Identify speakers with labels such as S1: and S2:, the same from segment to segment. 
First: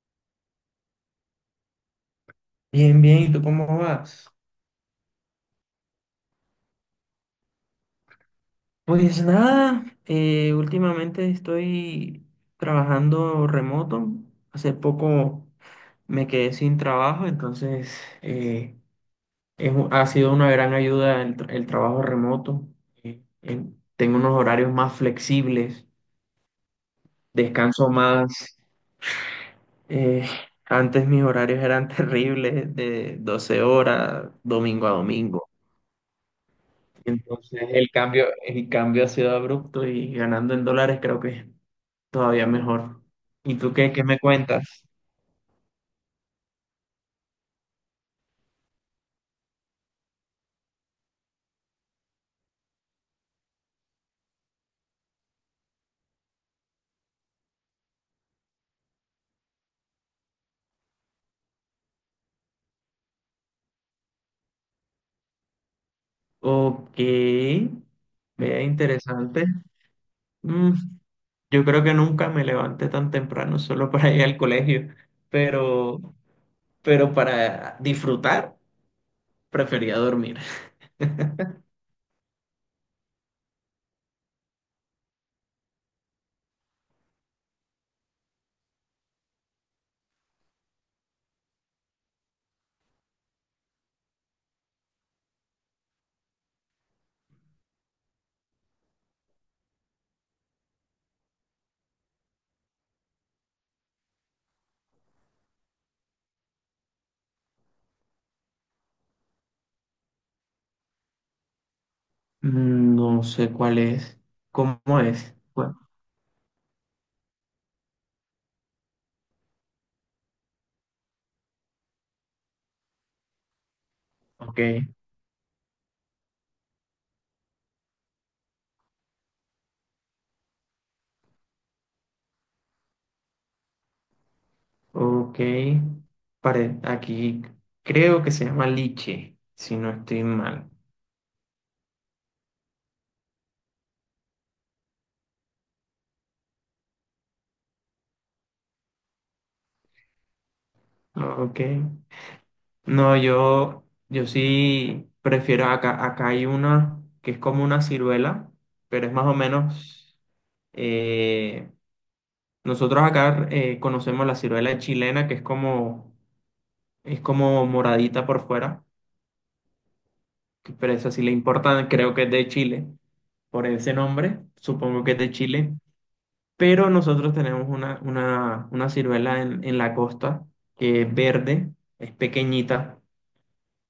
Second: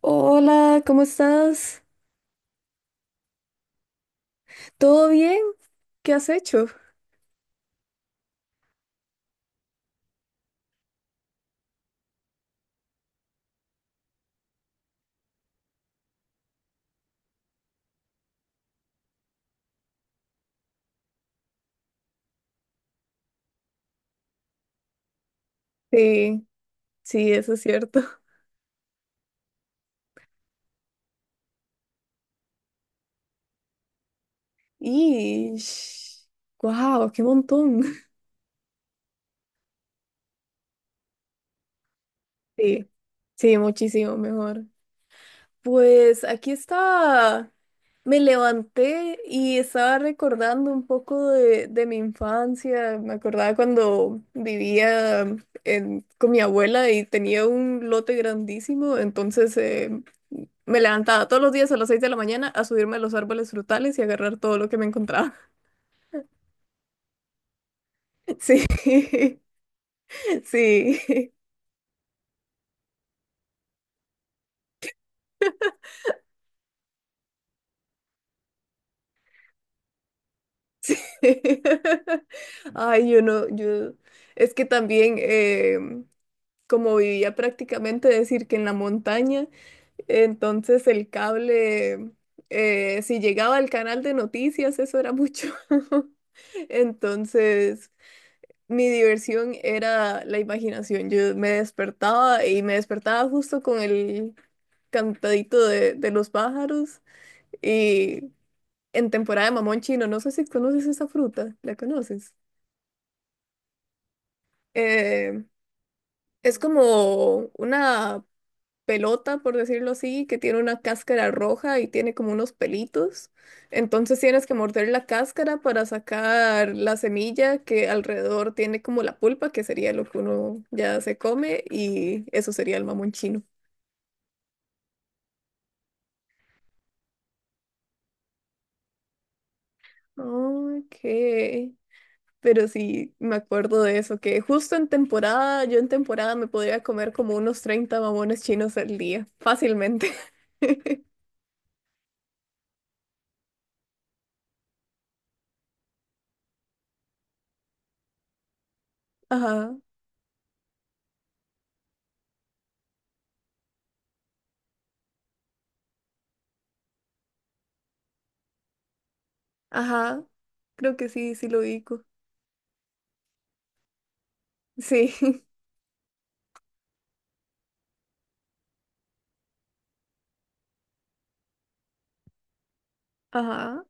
S1: Hola, ¿cómo estás?
S2: Bien, bien, ¿y tú cómo vas?
S1: ¿Todo bien? ¿Qué has hecho?
S2: Pues nada, últimamente estoy trabajando remoto. Hace poco me quedé sin trabajo, entonces ha sido una gran ayuda el trabajo remoto. Tengo unos horarios más flexibles,
S1: Sí, sí, eso es
S2: descanso
S1: cierto.
S2: más. eh, antes mis horarios eran terribles, de 12 horas, domingo a domingo.
S1: Y wow, qué
S2: Entonces
S1: montón.
S2: el cambio, el cambio ha sido abrupto y ganando en dólares creo que es todavía
S1: Sí,
S2: mejor.
S1: sí,
S2: ¿Y tú qué
S1: muchísimo
S2: me
S1: mejor.
S2: cuentas?
S1: Pues aquí está. Me levanté y estaba recordando un poco de mi infancia. Me acordaba cuando vivía con mi abuela y tenía un lote grandísimo. Entonces me levantaba todos los días a las 6 de la mañana a subirme a los árboles frutales y agarrar todo lo que me encontraba.
S2: Ok, vea
S1: Sí,
S2: interesante. Mm,
S1: sí.
S2: yo creo que nunca me levanté tan temprano solo para ir al colegio, pero, pero para disfrutar prefería dormir.
S1: Ay, yo no, yo. Es que también, como vivía prácticamente, decir que en la montaña, entonces el cable, si llegaba al canal de noticias, eso era mucho. Entonces, mi diversión era la imaginación. Yo me despertaba y me despertaba justo con el cantadito de los pájaros y en temporada de mamón chino, no sé si conoces esa fruta, ¿la conoces?
S2: No sé cuál es, cómo es.
S1: Eh,
S2: Bueno,
S1: es como una pelota, por decirlo así, que tiene una cáscara roja y tiene como unos pelitos. Entonces tienes que
S2: ok.
S1: morder la cáscara para sacar la semilla que alrededor tiene como la pulpa, que sería lo que uno ya se come, y eso sería el mamón chino.
S2: Ok, pare, aquí creo que se llama liche, si no estoy mal.
S1: Ok. Pero sí, me acuerdo de eso, que justo en temporada, yo en temporada me podría comer como unos 30 mamones chinos al día, fácilmente.
S2: Ok. No, yo sí prefiero acá, acá hay una que es como una ciruela, pero es más o
S1: Ajá,
S2: menos, eh, nosotros acá conocemos la ciruela chilena, es como moradita por fuera,
S1: ajá,
S2: pero
S1: creo que
S2: esa sí le
S1: sí, sí lo
S2: importa,
S1: ubico.
S2: creo que es de Chile, por ese nombre, supongo que
S1: Sí.
S2: es de Chile. Pero nosotros tenemos una ciruela en la costa que es verde, es pequeñita,
S1: Ajá.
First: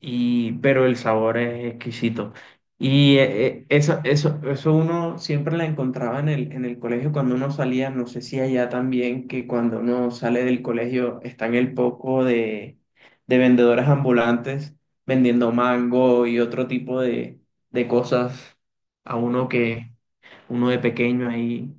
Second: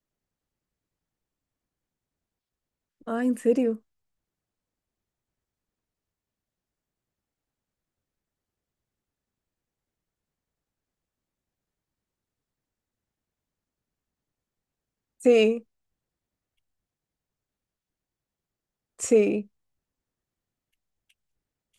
S2: pero el sabor es exquisito. Y
S1: Ah, ¿en serio?
S2: eso uno siempre la encontraba en el colegio cuando uno salía, no sé si allá también, que cuando uno sale del colegio está en el poco de vendedores ambulantes vendiendo
S1: Sí,
S2: mango y otro tipo de cosas a uno
S1: sí,
S2: que uno de pequeño ahí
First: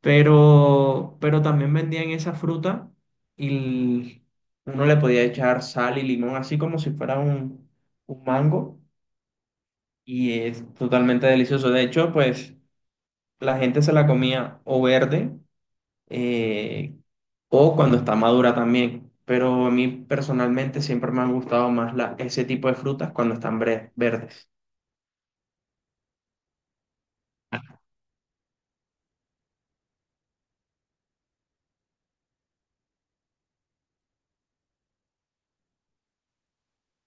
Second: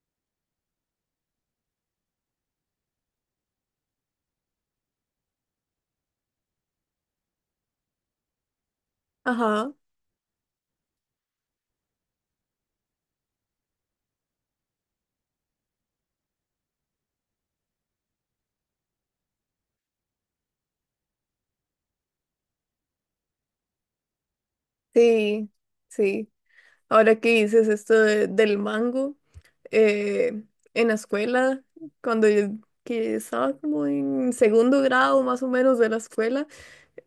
S2: pero también vendían esa fruta y uno le podía echar sal y limón, así como si fuera un mango,
S1: ajá.
S2: y es totalmente delicioso. De hecho, pues la gente se la comía o verde eh, o cuando está madura también. Pero a mí personalmente siempre me han gustado más ese tipo de frutas cuando están verdes.
S1: Sí, sí. Ahora que dices esto del mango, eh, en la escuela, cuando yo que estaba como en segundo grado más o menos de la escuela,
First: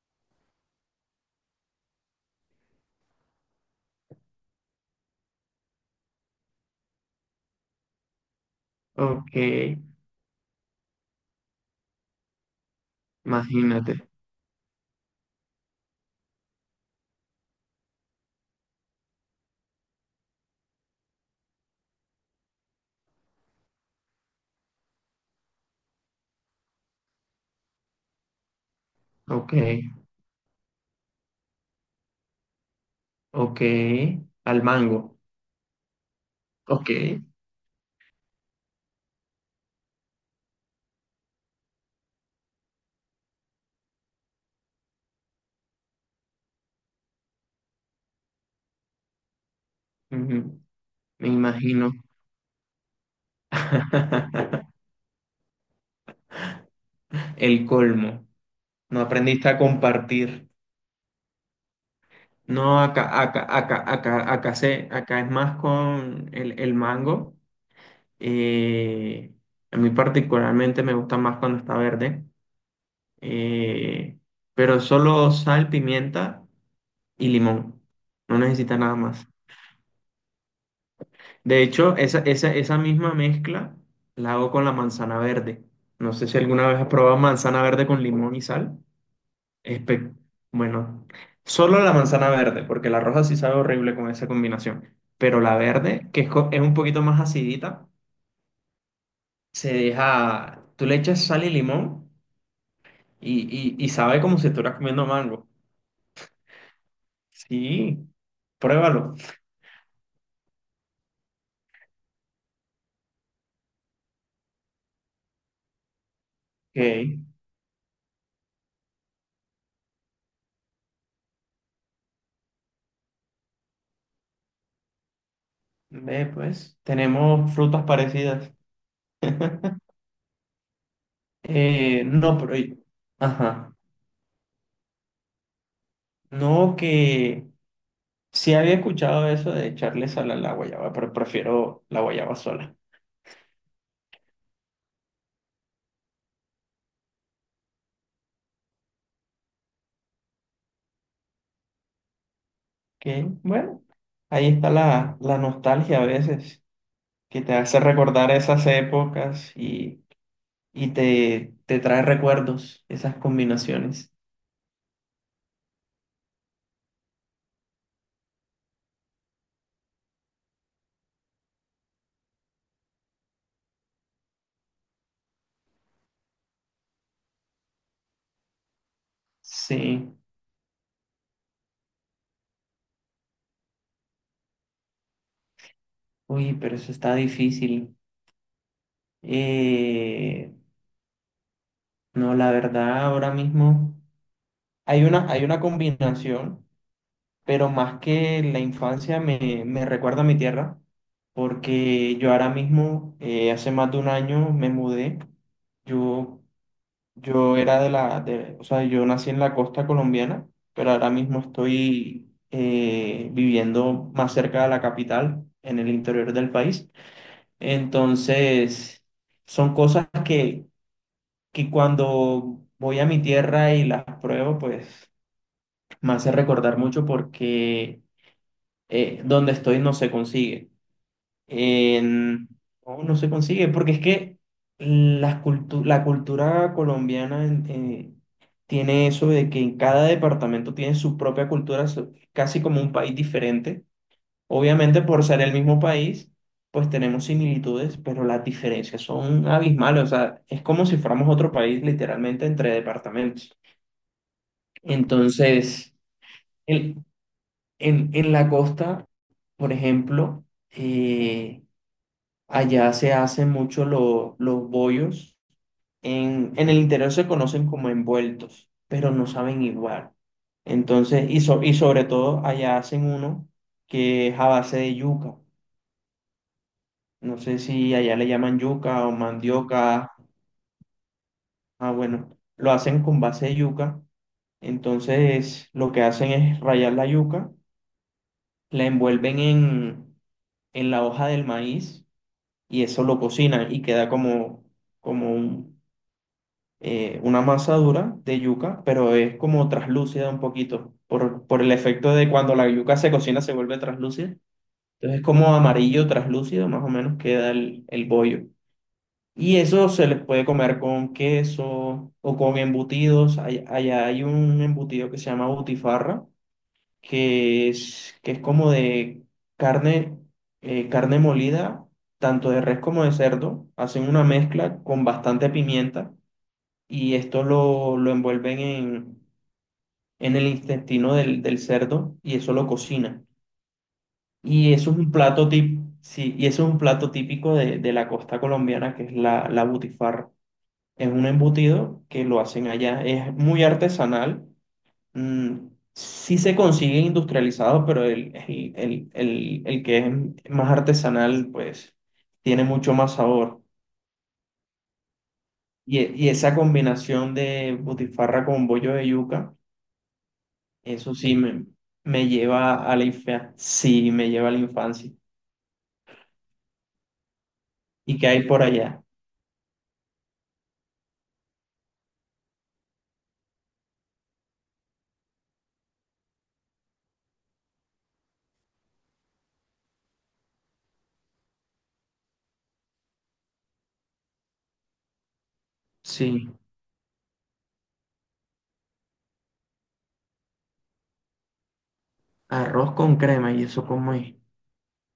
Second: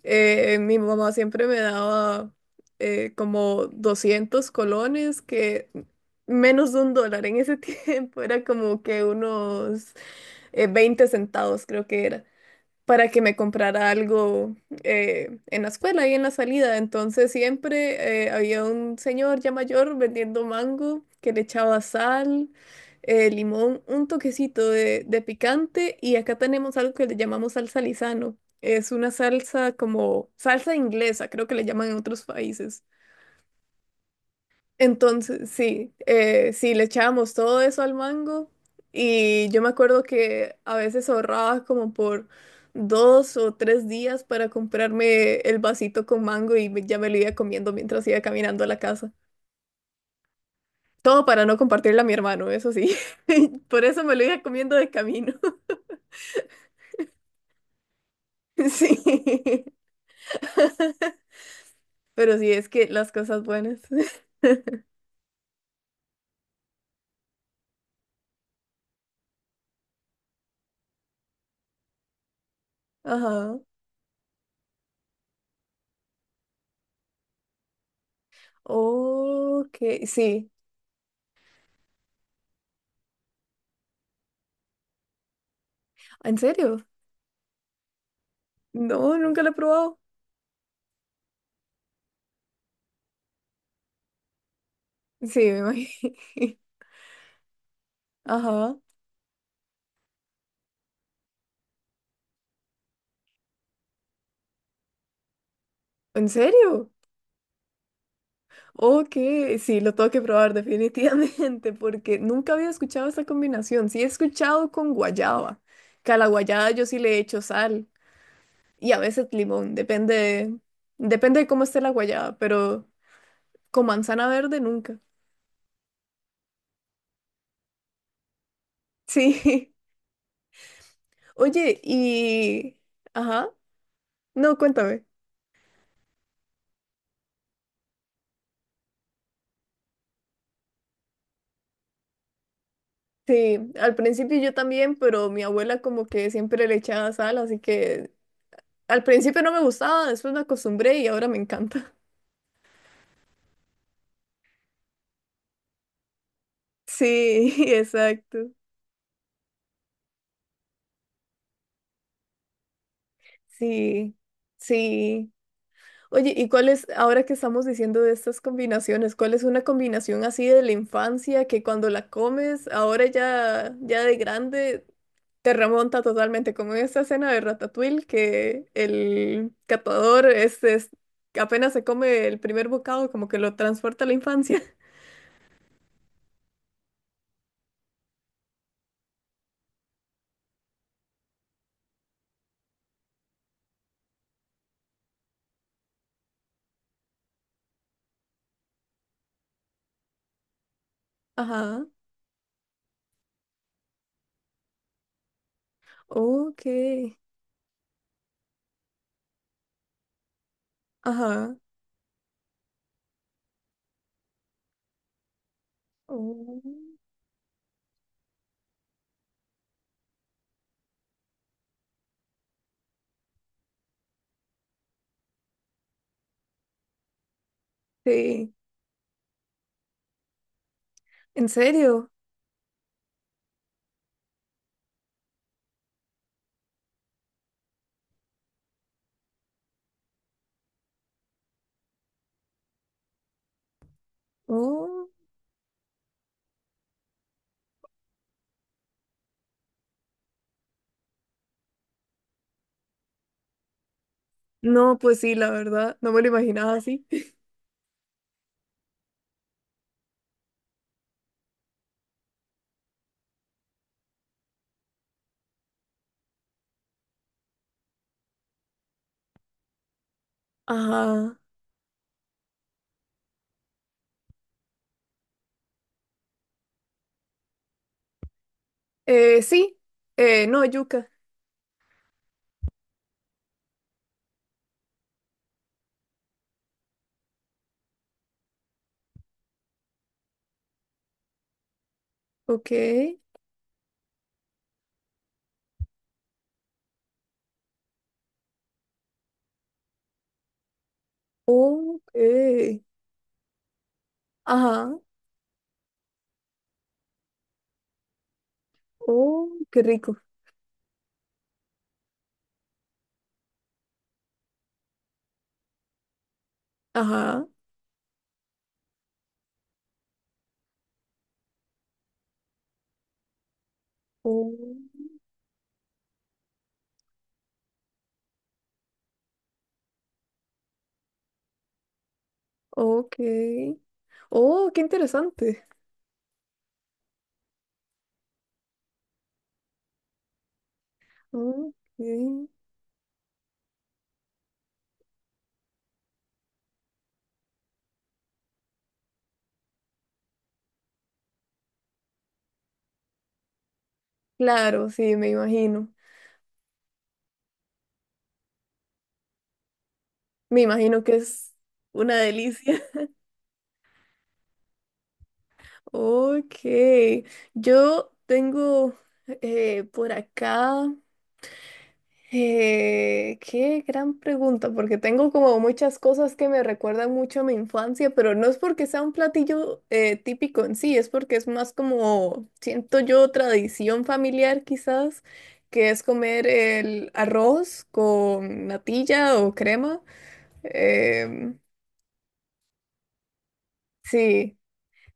S1: mi mamá siempre me daba como 200 colones, que menos de un dólar en ese tiempo, era como que
S2: Ok,
S1: unos 20 centavos creo que era, para que me comprara
S2: imagínate.
S1: algo en la escuela y en la salida. Entonces siempre había un señor ya mayor vendiendo mango que le echaba sal, limón, un toquecito de picante, y acá tenemos algo que le llamamos salsa Lizano. Es una
S2: Ok,
S1: salsa como salsa inglesa, creo que le llaman en otros países.
S2: ok. Al mango.
S1: Entonces, sí, sí, le
S2: Ok.
S1: echábamos todo eso al mango, y yo me acuerdo que a veces ahorraba como por 2 o 3 días para comprarme el vasito con mango y ya me lo iba comiendo mientras iba caminando a la casa. Todo
S2: Me
S1: para no
S2: imagino.
S1: compartirle a mi hermano, eso sí. Por eso me lo iba comiendo de camino.
S2: El colmo. No aprendiste a
S1: Sí,
S2: compartir.
S1: pero sí, es
S2: No,
S1: que las cosas buenas.
S2: acá es más con el mango. Eh, a mí particularmente me gusta más cuando está verde.
S1: Ajá.
S2: Eh, pero solo sal, pimienta y limón. No necesita nada más.
S1: Ok, sí.
S2: De hecho, esa misma mezcla la hago con la manzana verde. No sé
S1: ¿En
S2: si alguna vez
S1: serio?
S2: has probado manzana verde con limón y sal.
S1: No, nunca lo he probado.
S2: Espe- Bueno, solo la manzana verde, porque la roja sí sabe horrible con esa combinación.
S1: Sí,
S2: Pero la
S1: me imagino.
S2: verde, es un poquito más acidita,
S1: Ajá.
S2: se deja. Tú le echas sal y limón y, y sabe como si estuvieras comiendo mango.
S1: ¿En serio?
S2: Sí, pruébalo.
S1: Ok,
S2: Ok,
S1: sí, lo tengo que probar definitivamente porque nunca había escuchado esta combinación. Sí he escuchado con guayaba, que a la guayaba yo sí le echo sal y a veces limón, depende, depende de cómo esté la guayaba, pero con manzana verde nunca.
S2: ve pues, tenemos frutas parecidas.
S1: Sí. Oye,
S2: No, pero.
S1: y... Ajá.
S2: Ajá.
S1: No, cuéntame.
S2: No, que sí había escuchado eso de echarle sal a la guayaba, pero prefiero la guayaba sola.
S1: Sí, al principio yo también, pero mi abuela como que siempre le echaba sal, así que al principio no me gustaba, después me acostumbré y ahora me encanta.
S2: Que, bueno, ahí está la nostalgia a veces, que te
S1: Sí,
S2: hace recordar
S1: exacto.
S2: esas épocas y te trae recuerdos, esas combinaciones.
S1: Sí, sí. Oye, ¿y cuál es, ahora que estamos diciendo de estas combinaciones, cuál es una combinación así de la infancia que cuando la comes, ahora ya, ya de grande, te remonta totalmente, como en esta escena de Ratatouille, que el
S2: Sí,
S1: catador apenas se come el primer bocado, como que lo transporta a la infancia.
S2: uy, pero eso está difícil. Eh, no, la verdad, ahora mismo hay una combinación, pero más que la infancia me recuerda a mi tierra,
S1: Ajá,
S2: porque yo ahora mismo, hace más de un año, me mudé. Yo
S1: ok,
S2: Yo era o sea, yo nací en la costa colombiana, pero ahora mismo
S1: ajá,
S2: estoy viviendo más cerca de la capital, en el interior del
S1: oh,
S2: país. Entonces, son cosas que cuando voy a mi tierra y las pruebo, pues me hace recordar mucho porque
S1: sí,
S2: donde estoy no se consigue
S1: ¿en serio?
S2: en- no, no se consigue, porque es que la cultura colombiana tiene eso de que en cada departamento tiene su propia cultura, casi como un país diferente. Obviamente
S1: Oh.
S2: por ser el mismo país, pues tenemos similitudes, pero las diferencias son abismales, o sea, es como si fuéramos otro país literalmente entre departamentos.
S1: No, pues sí, la
S2: Entonces,
S1: verdad, no me lo imaginaba
S2: el-
S1: así.
S2: en la costa, por ejemplo, eh, Allá se hacen mucho los bollos. En el interior se conocen como envueltos, pero no saben igual. Entonces,
S1: Ajá.
S2: y sobre todo allá hacen uno que es a base de yuca. No sé si allá le llaman yuca o
S1: Sí,
S2: mandioca.
S1: no, yuca.
S2: Ah, bueno, lo hacen con base de yuca. Entonces, lo que hacen es rallar la yuca, la envuelven en la hoja del maíz
S1: Ok,
S2: y eso lo cocinan y queda como, como un una masa dura de yuca, pero es como traslúcida un poquito, por el efecto
S1: ok.
S2: de cuando la yuca se cocina se vuelve traslúcida.
S1: Ajá,
S2: Entonces es como amarillo traslúcido, más o menos queda el bollo.
S1: oh,
S2: Y
S1: qué
S2: eso se
S1: rico.
S2: les puede comer con queso o con embutidos. Allá hay un embutido que se llama butifarra,
S1: Ajá,
S2: que es como de carne, carne molida, tanto de res como de cerdo. Hacen una
S1: oh,
S2: mezcla con bastante pimienta y esto lo envuelven en el intestino del cerdo y eso lo
S1: ok.
S2: cocinan.
S1: Oh,
S2: Y
S1: qué
S2: eso es un plato
S1: interesante.
S2: típico, sí, y eso es un plato típico de la costa colombiana que es la butifarra. Es un
S1: Ok.
S2: embutido que lo hacen allá, es muy artesanal. mm, Sí se consigue industrializado, pero el que es más artesanal, pues tiene mucho más sabor.
S1: Claro, sí, me imagino.
S2: Y esa combinación de butifarra con bollo de yuca,
S1: Me imagino
S2: eso
S1: que
S2: sí
S1: es una
S2: me
S1: delicia.
S2: lleva a la infancia. Sí, me lleva a la infancia.
S1: Ok, yo
S2: ¿Y qué hay por
S1: tengo
S2: allá?
S1: por acá. Qué gran pregunta, porque tengo como muchas cosas que me recuerdan mucho a mi infancia, pero no es porque sea un platillo típico en sí, es porque es más como, siento yo, tradición familiar quizás, que es comer
S2: Sí,
S1: el arroz con natilla o crema. Em,
S2: arroz con crema y eso como es.
S1: sí,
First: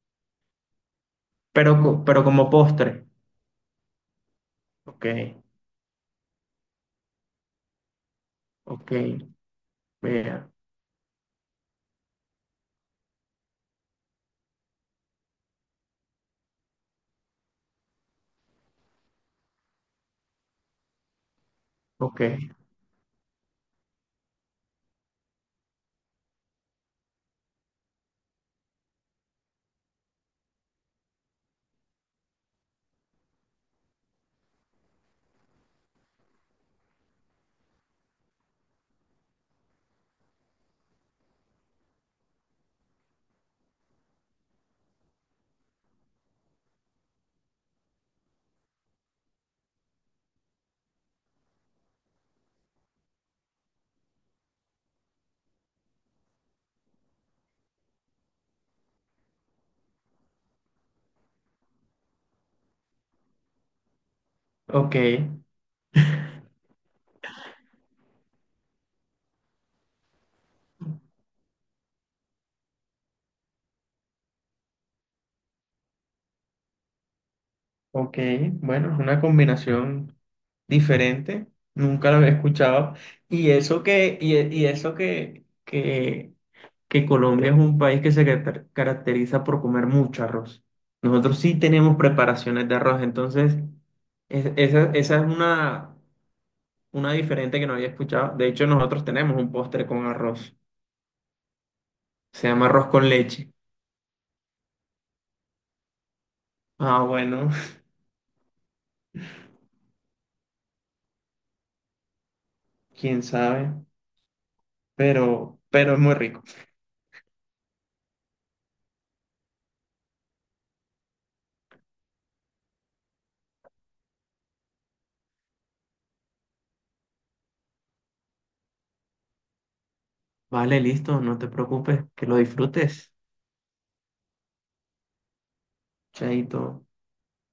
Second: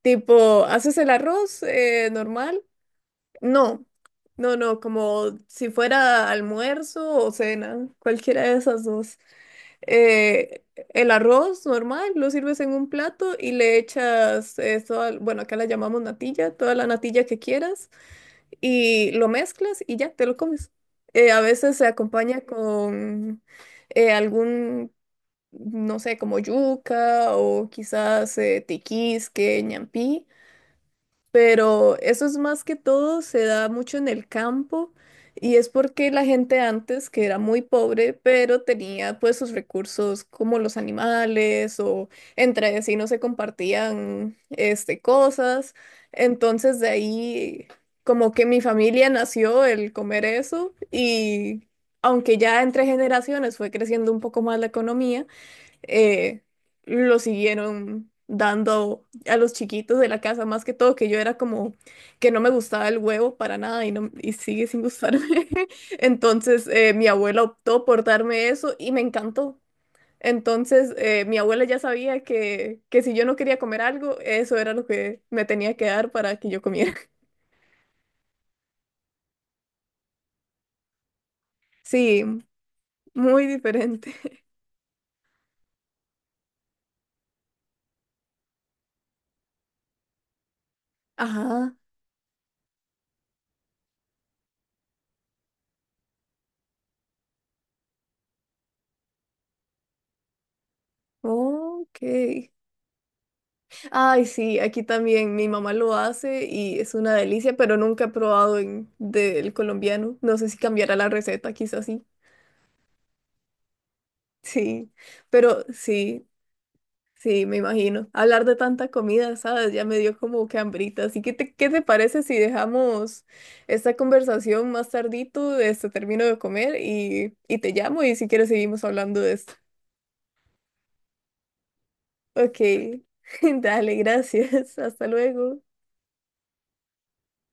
S1: tipo, haces el arroz
S2: Pero, co- pero como
S1: normal.
S2: postre.
S1: No, no, no,
S2: Ok,
S1: como si fuera almuerzo o cena, cualquiera de esas
S2: ok,
S1: dos.
S2: vea,
S1: Eh, el arroz normal lo sirves en un plato y le echas, bueno, acá la llamamos natilla, toda la natilla que quieras, y lo mezclas y ya te lo comes. A veces se
S2: ok,
S1: acompaña con algún, no sé, como yuca o quizás tiquisque, ñampí, pero eso es más que todo, se da mucho en el campo, y es porque la gente antes, que era muy pobre, pero tenía pues sus recursos como los animales o entre vecinos se compartían este, cosas, entonces de ahí como que mi familia nació el comer eso, y aunque ya entre generaciones fue creciendo un poco más la economía, eh, lo siguieron dando a los chiquitos de la casa, más que todo, que yo era como que no me gustaba el huevo para nada y, no, y sigue sin
S2: ok,
S1: gustarme. Entonces mi abuela optó por darme eso y me encantó. Entonces mi abuela ya sabía que si yo no quería comer algo, eso era lo que me tenía que dar para que yo comiera.
S2: ok. Bueno, es una combinación diferente. Nunca lo
S1: Sí,
S2: había escuchado.
S1: muy
S2: Y eso
S1: diferente.
S2: que, y, y eso que, que que Colombia es un país que se caracteriza por comer mucho arroz. Nosotros sí
S1: Ajá,
S2: tenemos preparaciones de arroz, entonces esa es una diferente que no había escuchado. De hecho, nosotros tenemos un postre con arroz,
S1: ok.
S2: se llama arroz con leche.
S1: Ay, sí, aquí también mi mamá lo hace y es
S2: Ah,
S1: una
S2: bueno,
S1: delicia, pero nunca he probado del colombiano. No sé si cambiará la receta, quizás sí.
S2: quién sabe,
S1: Sí, pero
S2: pero es muy
S1: sí,
S2: rico.
S1: sí, me imagino. Hablar de tanta comida, ¿sabes? Ya me dio como que hambrita. Así que, ¿qué te parece si dejamos esta conversación más tardito? Este, termino de comer y te llamo y si quieres seguimos hablando de esto.
S2: Vale, listo, no te preocupes, que lo
S1: Ok,
S2: disfrutes.
S1: dale, gracias. Hasta luego.
S2: Chaito.